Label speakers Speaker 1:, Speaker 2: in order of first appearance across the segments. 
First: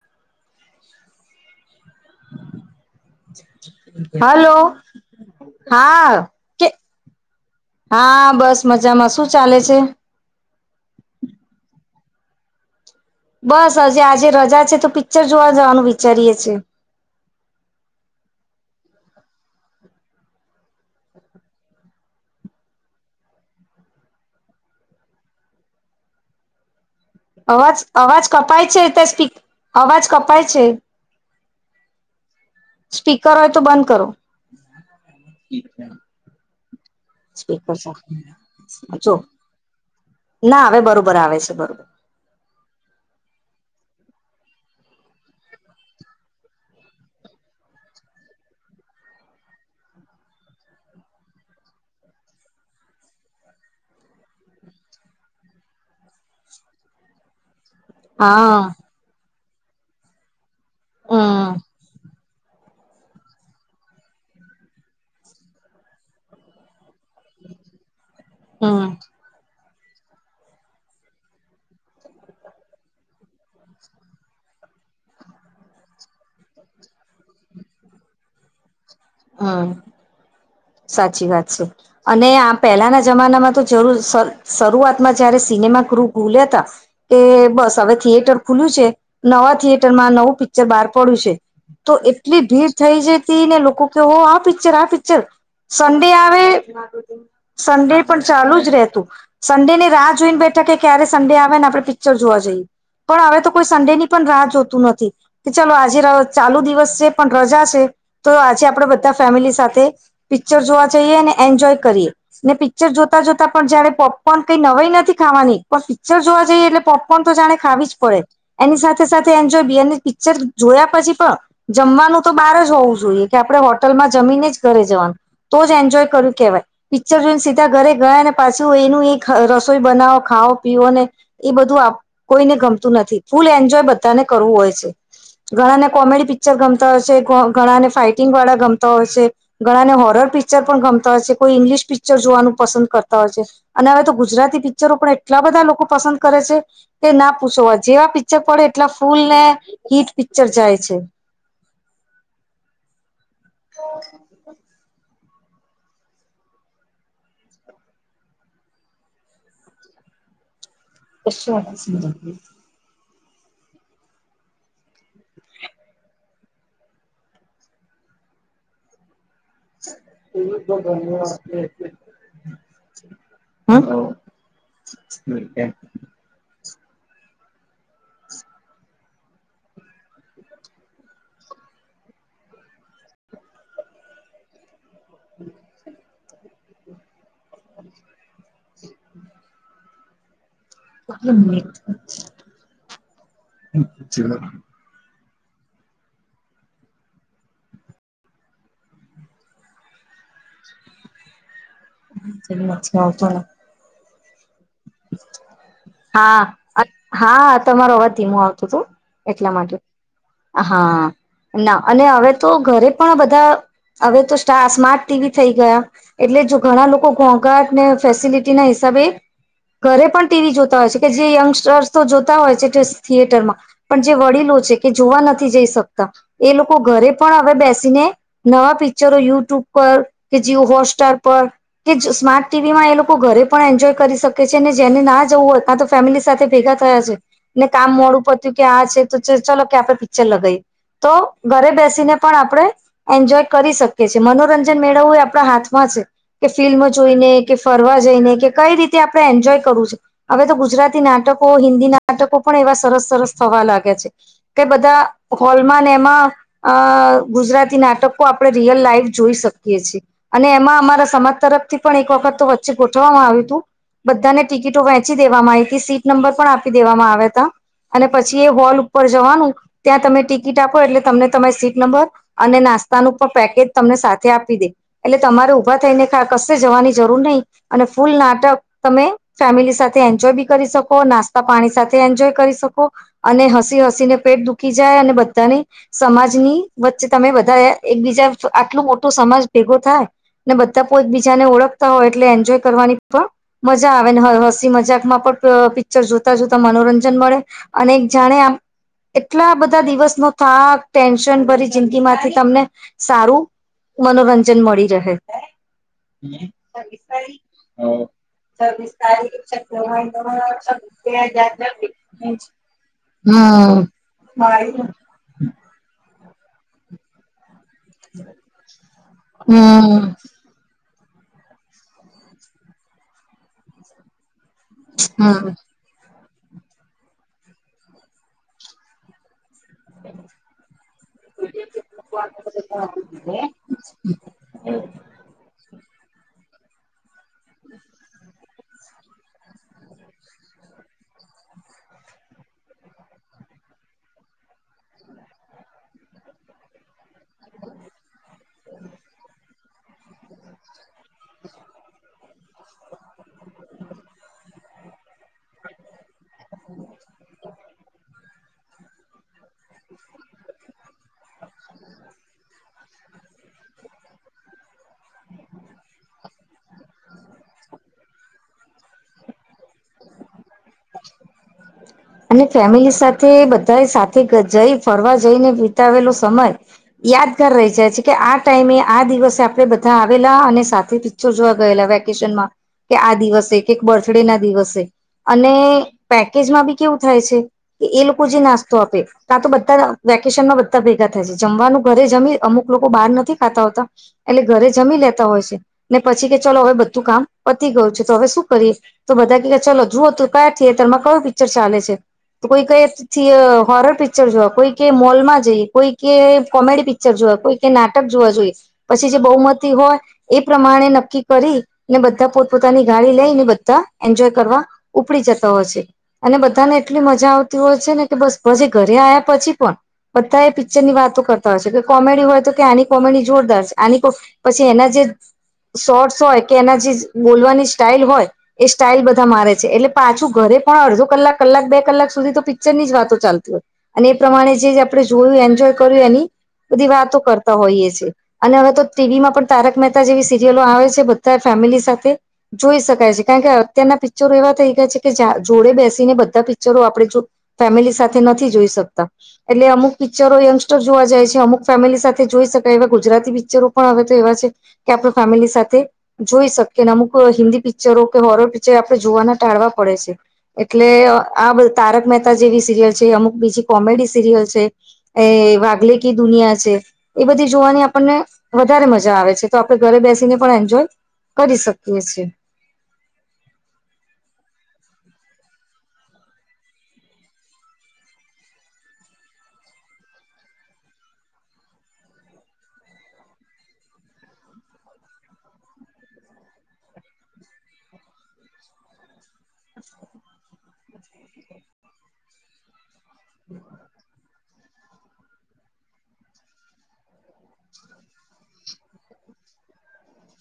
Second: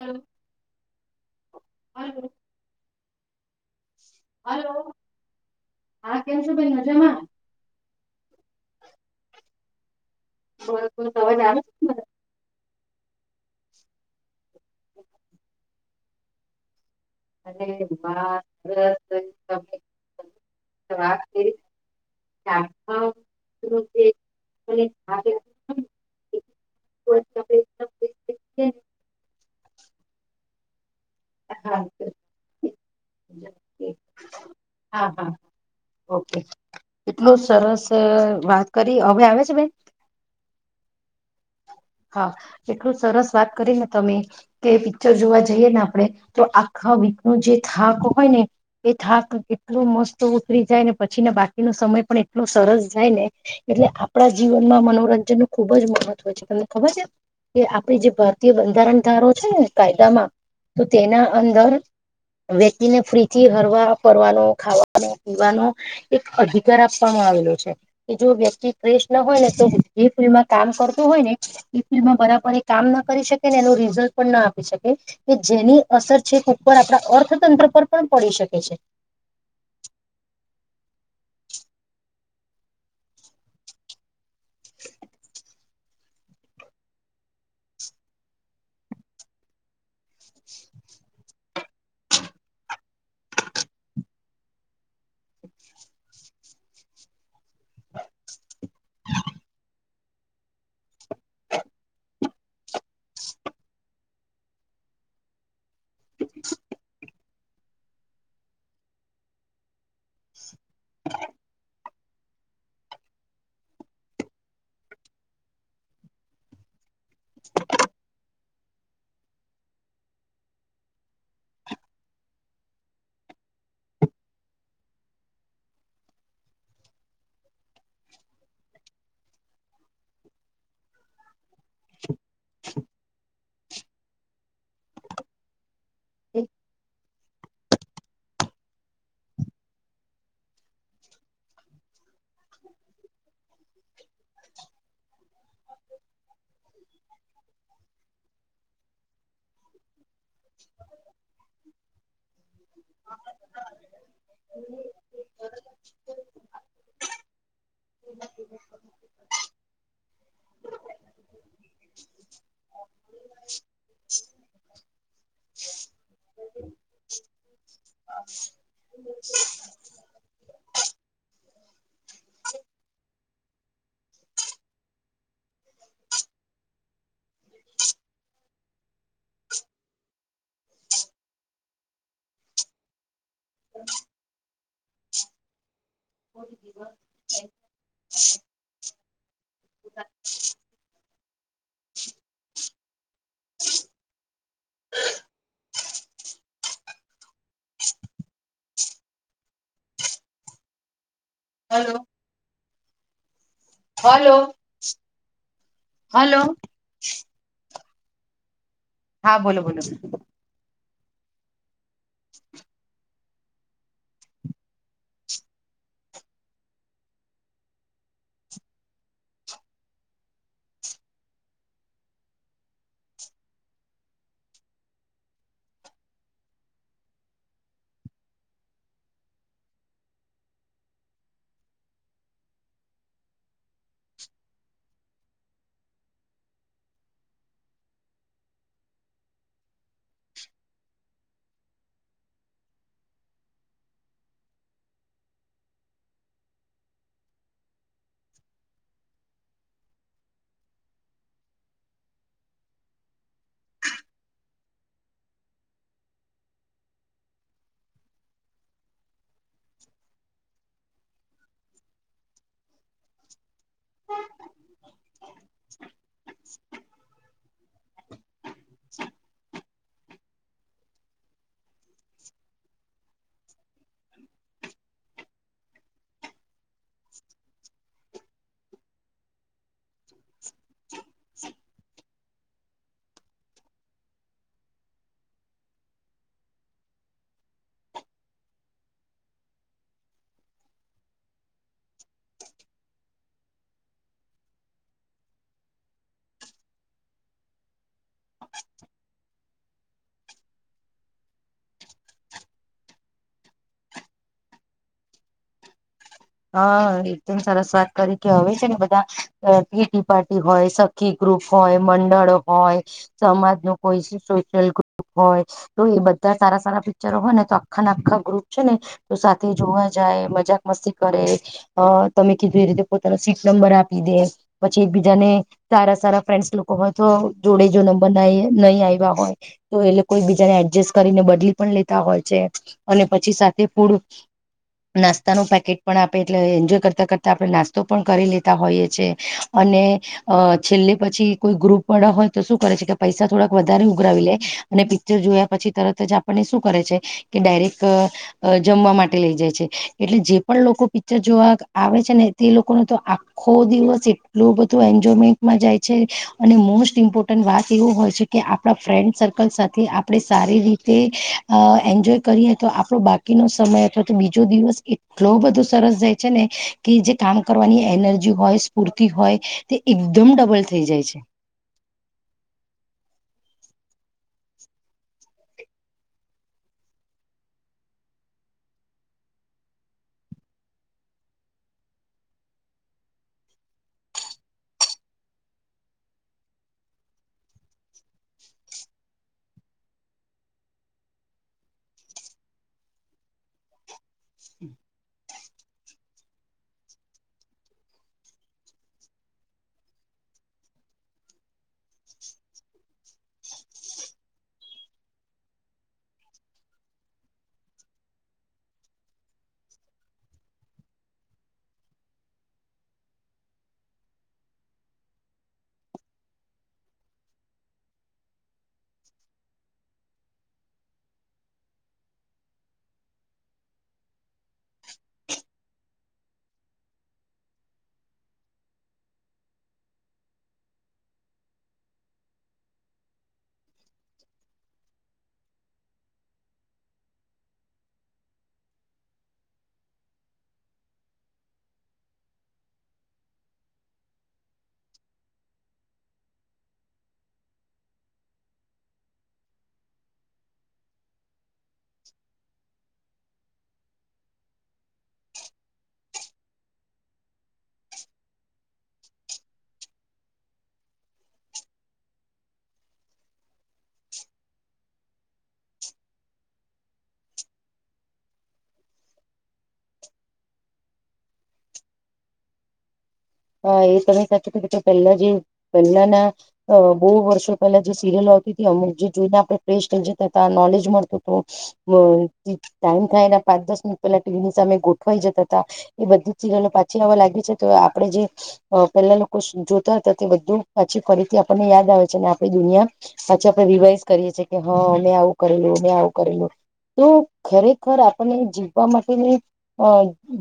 Speaker 1: હમ હમ હ
Speaker 2: હલો હા
Speaker 1: કેમ છો
Speaker 2: કે
Speaker 1: ભાઈ મજામાં
Speaker 2: હા બસ મજામાં શું ચાલે છે
Speaker 1: બ તવા જ
Speaker 2: બસ હજ આજે રજા છે તો પિક્ચર જોવા જવાનું વિચારીએે છે
Speaker 1: અને બસ રા ચ
Speaker 2: અવાજ અવાજ કપાય છે તે સ્પી અવાજ કપાય છે
Speaker 1: હા
Speaker 2: સ્પીકર હોય તો બંધ કરો
Speaker 1: હા હા હા, ઓકે એટલું
Speaker 2: સ્પીકર
Speaker 1: સરસ વાત કરી
Speaker 2: જો
Speaker 1: હવે આવે છે બેન
Speaker 2: ના આવે બરોબર આવે છે બરોબર
Speaker 1: હા એટલું સરસ વાત કરી ને તમે કે પિક્ચર જોવા જઈએ ને આપણેે તો આખ વિક નું જે થાક હોય ને એ થાક એટલો મસ્ત ઉતરી જાય ને પછી બાકીનો સમય પણ એટલો સરસ જાય ને એટલે આપણા જીવનમાં મનોરંજન નું ખુબ જ મહત્વ છે તમને ખબર છે કે આપડી જે ભારતીય
Speaker 2: હા
Speaker 1: બંધારણ ધારો છે ને કાયદામાં તો તેના
Speaker 2: હમ
Speaker 1: અંદર વ્યક્તિને ફ્રીથી હરવા ફરવાનો ખાવાનો પીવાનો એક અધિકાર આપ પણ આવેલો છે કે જો વ્યક્તિ
Speaker 2: હમ
Speaker 1: કેશ ન હોય ને તો એ ફિલ્ડમાં કામ કરતો હોય ને એ ફિલ્ડમાં બરાબર એ કામ ના કરી શકે ને એનું રિઝલ્ટ પણ ના આપી શકે કે જેની અસર છે ઉપર આપણા અર્થતંત્ર પર પણ પડી શકે છે
Speaker 2: હા સાચી વાત છે અને આ પહેલાના જમાનામાં તો જરૂર શરૂઆતમાં જયારે સિનેમા ભૂલે ત કે બસ હવે થિયેટર ખુલ્યું છે નવા થિયેટર માં નવું પિક્ચર બાર પડ્યું છે તો એટલી ભીડ થઈ જતી ને લોકો કે હો આ પિક્ચર આ પિક્ચર સન્ડે આવે સન્ડે પણ ચાલુ જ રહેતું સન્ડે ની રાહ જોઈને બેઠા ક્યારે સંડે આવે ને આપણે પિક્ચર જોવા જઈએ પણ હવે તો કોઈ સંડે ની પણ રાહ જોતું નથી કે ચાલ આજે આજે ચાલુ દિવસ છે પણ રજા છે તો આજે આપડ બધા ફેમિલી સાથે પિક્ચર જોવા જઈએ અને એન્જોય કરીએ ને પિક્ચર જોતા જોતા પણ જયારે પોપકોર્ન કઈ નવાઈ નથી ખાવા પણ પિક્ચર જોવા જઈએ એટલે પોપકોર્ન તો જાણે ખાવી જ પડે એની સાથે સાથે એન્જોય બી સર જોયા પછી પણ જમવાનું તો બહાર જ હોવું જોઈએ કે આપણે હોટલમાં જમીને જ ઘરે જવાનું તો જ એન્જોય કર્યું કેહેવાય પિક્ચર જોઈને સીધા ઘરે ગયા પાછું એનું એક રસોઈ બનાવ ખાો પીો ને એ બધું કોઈને ગમતું નથી ફૂલ એન્જોય બધાને કરવું હોય છે ઘણાને કોમેડી પિક્ચર ગમતા હોય છે ઘણાને ફાાઈટિંગ વાળા ગમતા હોય છે ઘણાને હો હર પિક્ચર પણ ગમતા હોય છે કોઈ ઇંગ્લિશ પિક્ચર જોવાનું પસંદ કરતા હોય છે અને હવે તો ગુજરાતી પિક્ચરો પણ એટલા બધા લોકો પસંદ કરે છે કે ના પૂછવા જેવા પિક્ચર પડે એટલા ફૂલ ને હીટ પ ચર્ચાાય છે [inaudible]
Speaker 1: [inaudible] હ
Speaker 2: એવ તો ધન
Speaker 1: છે
Speaker 2: હ તો [inaudible]
Speaker 1: [inaudible]
Speaker 2: હ
Speaker 1: [unintelligible] [inaudible]
Speaker 2: છ [inaudible]
Speaker 1: હલો
Speaker 2: નથી આવતો
Speaker 1: હલોો
Speaker 2: હા અ હા તમારો આવા ધીમું આવતું હતું
Speaker 1: હા
Speaker 2: એટલા
Speaker 1: બોલો
Speaker 2: માટે
Speaker 1: બોલો
Speaker 2: હા ના અને હવે તો ઘરે પણ બધા હવે તો સ્માર્ટ ટીવી થઈ ગયા એટલે જો ઘણા લોકો ઘોઘાટને ફેસિલિટી ના હિસાબ સબે ઘરે પણ ટીવી જોતા હોય છે કે જે યંગસ્ટર્સ તો જોતા હોય છે થિયેટરમાં પણ જે વડીલો છે કે જોવા નથી જઈ શકતા એ લોકો ઘરે પણ હવે બેસીને નવા પિક્ચરો યુટ્યુબ પર કે જી હોટ સસ્ટાર પર કે સ્માર્ટ ટીવી માં એ લોકો ઘરે પણ એન્જોય કરી શક ને જેને ના જવું હોય ત તો ફેમિલી સાથે ભેગા થયા છે ને કામ મોડું પડતું કે આ છે તો ચાલો ક્યા પે પિક્ચર લગઈ તો ઘરે બેસીને પણ આપણે એન્જોય કરી શકીએ છીએ મનોરંજન મેળવવું એ આપણા હાથમાં કે ફિલ્મ જોઈને કે ફરવા જઈને કે કઈ રીતે આપણે એન્જોય કરવું છે હવે તો ગુજરાતી નાટકો હિન્દી નાટકો પણ એવા સરસ સરસ થવા લાગે છે બધા હોલમાં એમાં ગુજરાતી નાટકો આપડે રિયલ લાઈ લાઈ જોઈ શકીએ છી અને એમાં અમારા સમાજ તરફથી પણ એક વખત તો વચ્ચે ગોઠવામાં આવ્યું હતું બધાને ટિકિટો વહેંચી દેવામાં આવી હતી સીટ નંબર પણ આપી દેવામાં આવ્યા હતા અને પછી એ હોલ ઉપર જવાનું ત્યાં તમે ટિકિટ આપો એટલે તમને તમામે સીટ નંબર અને નાસ્તાનું પણ પેકેજ તમને સાથે આપી દે એટલે તમારે ઉભા થઈને કશે જવાની જરૂર નહીિ અને ફૂલ નાટક તમે ફેમિલી સાથે એન્જોય બી કરી શકો નાસ્તા પાણી સાથે એન્જોય કરી શકો અને હ સી હસીને પેટ દુખી જાય અને બધાને સમાજની વચ્ચે તમે બધા એકબીજા આટલો મોટો સમાજ ભેગો થાય ને બધા પો એક બીજાને ઓળખતા હોય એટલે એન્જોય કરવાની પણ મજા આવે ને હસી મજાકમાં પણ પિક્ચર જોતા જોતા મનોરંજન મળે અને એક જાણે આ એટલા બધા બધા દિવસ નો થાક ટેન્શન ભરી જિંદગી માંથી તમને સારું મનોરંજન મળી રહે
Speaker 1: હા એકદમ સરસ વાત કરી કે ને બધા પી પારી હોય સખી ગ્રુપ હોય મંડળ હોય
Speaker 2: હમ
Speaker 1: સ સો ગુપ હોય તો એ બધ ધ સારા સારા પિક્ચરો હોય ને તો આખા ના આખા ગ્રુપ છે ને તો સાથે જોવા
Speaker 2: હમ
Speaker 1: જાય મજાક મસ્તી કરે તમે કે જે રીતે પોતાનો સીટ નંબર આપી દે પછી એકબીજા ને
Speaker 2: હમ
Speaker 1: સારા સારા ફન્ડસ લોકો હોય તો જોડે જો નંબર ના નહીં આવ્યા હોય તો એટલે કોઈ બીજાને એડજસ્ટ કરીને બદલી પણ લેતા હોય છે અને પછી સાથે ફૂડ નાસ્તા નુપેકેટ પણ આપે એટલે એન્જોય કરતા કરતા આપણે નાસ્તો પણ કરી લેતા હોઈએ છી અને છેલ્ એ પછી કોઈ ગ્રુપ વાળા હોય તો શું કરે છે કે પૈસા થોડાક વધારે ઉઘરાવી લે અને પિક્ચર જોયા પછી આપને શું કરે છે કે ડાયરેક્ટ જમવા માટે લઈ જાય છે એટલે પણ લોકો પિક્ચર જોવા આવે છે ને તે લોકો ન તો આખો દિવસ એટલું બધું એન્જોયમેન્ટ જાય છે અને મોસ્ટ ઇમ્પોર્ટન્ટ વાત એવું હોય છે કે આપણા ફ્રેન્ડ સર્કલ સાથે આપણે સારી રીતે એન્જોય કરીએ તો આપણો બાકી નો સમય અથવા તો બીજો દિવસ એટલો બધું સરસ જાય છે ને કે જે કામ કરવાની એનર્જી હોય સ્ફૂર્તિ હોય તે દમ ડબલ થઈ જાય છે
Speaker 2: અને ફેમિલી સાથે બધા સાથે જઈ ફરવા જઈને વિતાવેલો સમય યાદગાર રહી જાય છે કે આ ટાઈમ આ દિવસે આપડે બધા આવેલા અને સાથે પિક્ચર જોવા ગયેલા વેકેશન માં કે આ દિવસે કે બર્થડે ના દિવસે અને પેકેજમાં બી કેવું થાય છે કે એ લોકો જે નાસ્તો આપે ત્યાં તો બધા વેકે બધા ભેગા થાય છે જમવાનું ઘરે જમી અમુક લોકો બહાર નથી ખાતા હોતા એટલે ઘરે જમી લેતા હોતા ને પછી કે ચલો હવે બધું કામ પતી ગયું છે તો હવે શું કરીએ તો બધા ક ચાલો જુઓ તું કયા થિયેટર માં કયું પિક્ચર ચાલે છે તો કોઈ કઈ હોરર પિક્ચર જોવા કોઈ ક મોલમાં જઈ કોઈ કે કોમેડી પિક્ચર જોવા કોઈ નાટક જોવા જોઈએ પછી જે બહુમતી હોય એ પ્રમાણે નક્કી કરી ને બધા પોતપ પોતાની ગાડી લઈ ને બધા એન્જોય કરવા ઉપડી જતા હોય છે અને બધાને એટલી મજા આવતી હોય છે ને કે બસ પછ ઘરે આવ્યા પછી પણ બધા એ પિક્ચરની વાતો કરતા હોય છે કે કોમેડી હોય તો કે આની કોમેડી જોરદાર આની પછી એના જે શોર્ટસ હોય કે એના જે બોલવાની સ્ટાલ હોય એ સ્ટાલ બધા મારે છે એટલે પાછું ઘરે પણ અડધો કલાક કલાક બે કલાક સુધી તો પિક્ચર ની જ વાતો ચાલતી હોય અને એ પ્રમાણે જ જે આપડે જોયું એન્જોય કર્યું એ બધી વાતો કરતા હોઈએ છીએ અને હવે તો ટીવીમાં પણ તારક મહેતા જેવી સિરિયલો આવે છે બધા ફેમલી સાથે જોઈ શકાય છે કારણ કે અત્યારના પિક્ચરો એવા થઈ ગયા છે કે જોડે બેસીને બધા પિક્ચરો આપણે ફેમિલી સાથે નથી જોઈ શકતા એટલે અમુક પિક્ચરો યંગસ્ટર જોવા જાય છે અમુક ફેમિલી સાથે જોઈ શકાય એવે ગુજરાતી પિક્ચરો પણ હવે તો આપ ફેમિલી સાથે જોઈ શકીએને અમુક હિન્દી પિક્ચરો કે હોરર પિક્ચર જોવાના ટાળવા પડે છે એટલે આ તારક મહેતા જેવી સીરિયલ છે અમુક બીજી કોમે કોમેડી સિરિયલ છે એ વાગલે ક દુનિયા છે એ બધી જોવાની આપણને વધારે મજા આવે છે તો આપણે ઘરે બેસીને પણ એન્જોય કરી શકીએ છીએ
Speaker 1: [inaudible] હ એ તમે સાચી કે પહેલા જે પહેલાના બહુ વર્ષો પહેલા જે સિરિયલો [unintelligible] પાંચ દસ મિનિટ પેલા ટીવીની સામે ગોઠવાઈ જતા હતા એ બધી સિરિયલો પાછી આવવા લાગી છે તો આપડે જે અ પેલા લોકો જોતા હતા તે બધું પાછી ફરીથી આપણને યાદ આવે છે અને આપડી દુનિયા પાછા આપડે રિવાઈઝ કરીએ છીએ કે હ મેં આવું કરેલું મેં આવું કરેલું તો ખરેખર આપણને જીવવા માટેની અ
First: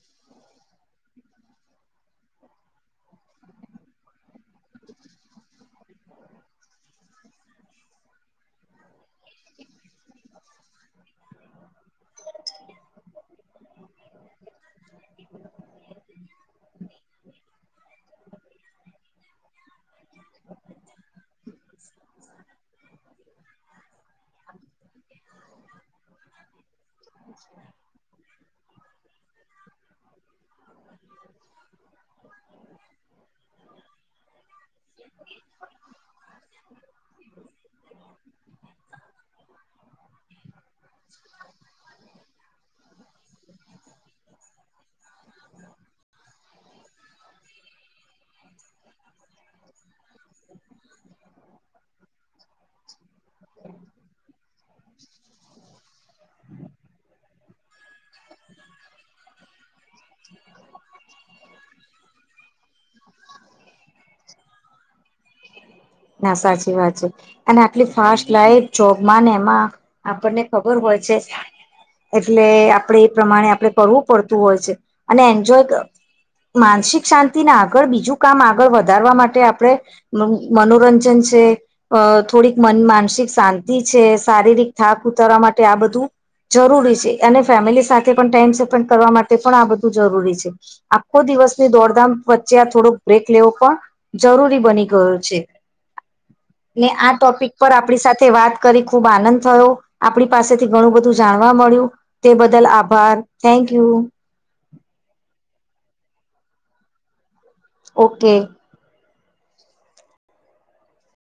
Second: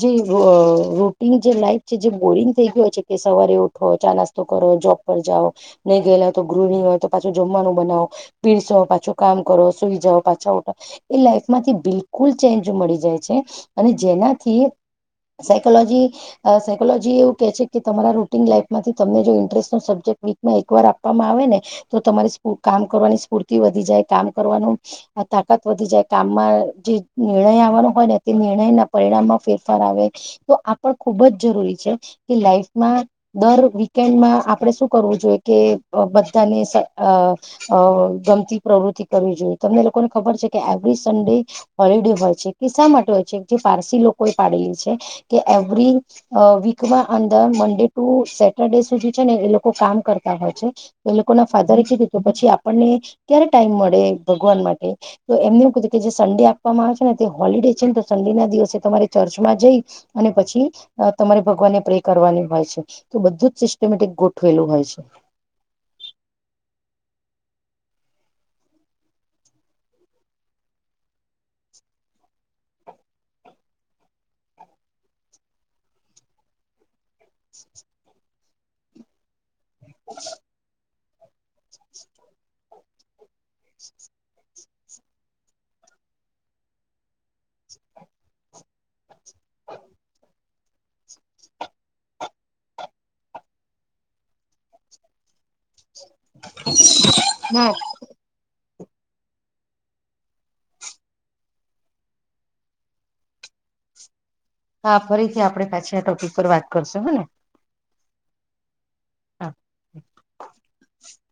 Speaker 1: જે અ રોટીન જે લાઈફ છે જે બોરિંગ થ ગયો છે કે સવારે ઉઠો ચા નાસ્તો કરો જોબ પર જાઓ નહીં ગયેલા તો ગૃહણીઓ હોય તો પાછુ જમવા વાનું બનવો પીરસો પાછો કામ કરો સુઈ જાઓ પાછા ઉઠો એ લાઈફમાંથી બિલકુલ ચેન્ગ મળી જાય છે અને જેનાથી સાયકોલોજી અ સાયકોલોજી એવ કે તમારા રૂન લાઈફ માંથી તમને જો ઇન્ટરેસ્ટો સબ્જેક્ટ વીકમાં એક વાર આપવામાં આવે ને તો તમારી કામ કરવાની સ્ફૂર્તિ વધી જાય કામ કરવાનું તાકાત વધી જાય કામમાં જે નિર્ણય આવવાનું હો ને તે નિર્ણયના પરિણામમાં ફેરફાર આવે તો આ પણ ખુબ જ જરૂરી છે લાઈફ મા દર વન્ડમાં આપડણે શું કરવું જોઈએ કે બધાને અ અ ગમતી પ્રવૃતિ કરવી જોઈએ તમને લોકોને ખબર છે કે એવરી સન્ડે હોલિડે હોય છે કે શા માટે હોય છે જે પારસી લોકો પાડે છે કે એવરી અ વીકના અંદર મડે ટુ સેટરડે સુધી છે ને એ લોકો કામ કરતા હોય છે એ લોકો ના ફાધરે જીધી પછી આપણને ક્યારે ટાઈમ મળે ભગવાન માટે તો એમને એવું કધું કે જે સન્ડે આપવામાં આવે છે ને તે હોલિડે છે ને તો સન્ડે ના દિવસે તમારી ચર્ચમાં જઈ અને પછી તમારે ભગવાનને પ્રે કરવાની હોય છે તો બધું જ સિસ્ટમેટિક ગોઠવેલું હોય છે
Speaker 2: નાશા છે અને આટલી ફાસ્ટ લાઈફ જોબમાં ને એમાં આપણને ખબર હોય છે એટલે આપડે એ પ્રમાણે આપડે કરવું પડતું હોય છે અને એન્જોય માનસિક શાંતિને આગળ બીજું કામ આગળ વધારવા માટે આપડે મન મનોરંજન છે થોડીક માનસિક શાંતિ છે શારીરિક થાક ઉતારવા માટે આ બધું જરૂરી છે અને ફેમિલી સાથે પણ ટાઈમ સ્પેન્ડ કરવા માટે પણ આ બધ જરી છે આખો દિવસની દોડધામ વચ્ચે આ થોડોક બ્રેક લેવો પણ જરૂરી બની ગયો છે
Speaker 1: [inaudible]
Speaker 2: ને આ ટોપિક
Speaker 1: ના
Speaker 2: પર આપણી સાથે વાત કરી ખુબ આનંદ થયો આપણી પાસેથી ઘણું બધું જાણવા મળ્યું તે બદલ આભાર થેન્ક [inaudible]
Speaker 1: હા ફરીથી આપડણે પાછી આ ટોપિક પર વાત કરશું હ ને
Speaker 2: ઓકે
Speaker 1: [unintelligible] [inaudible]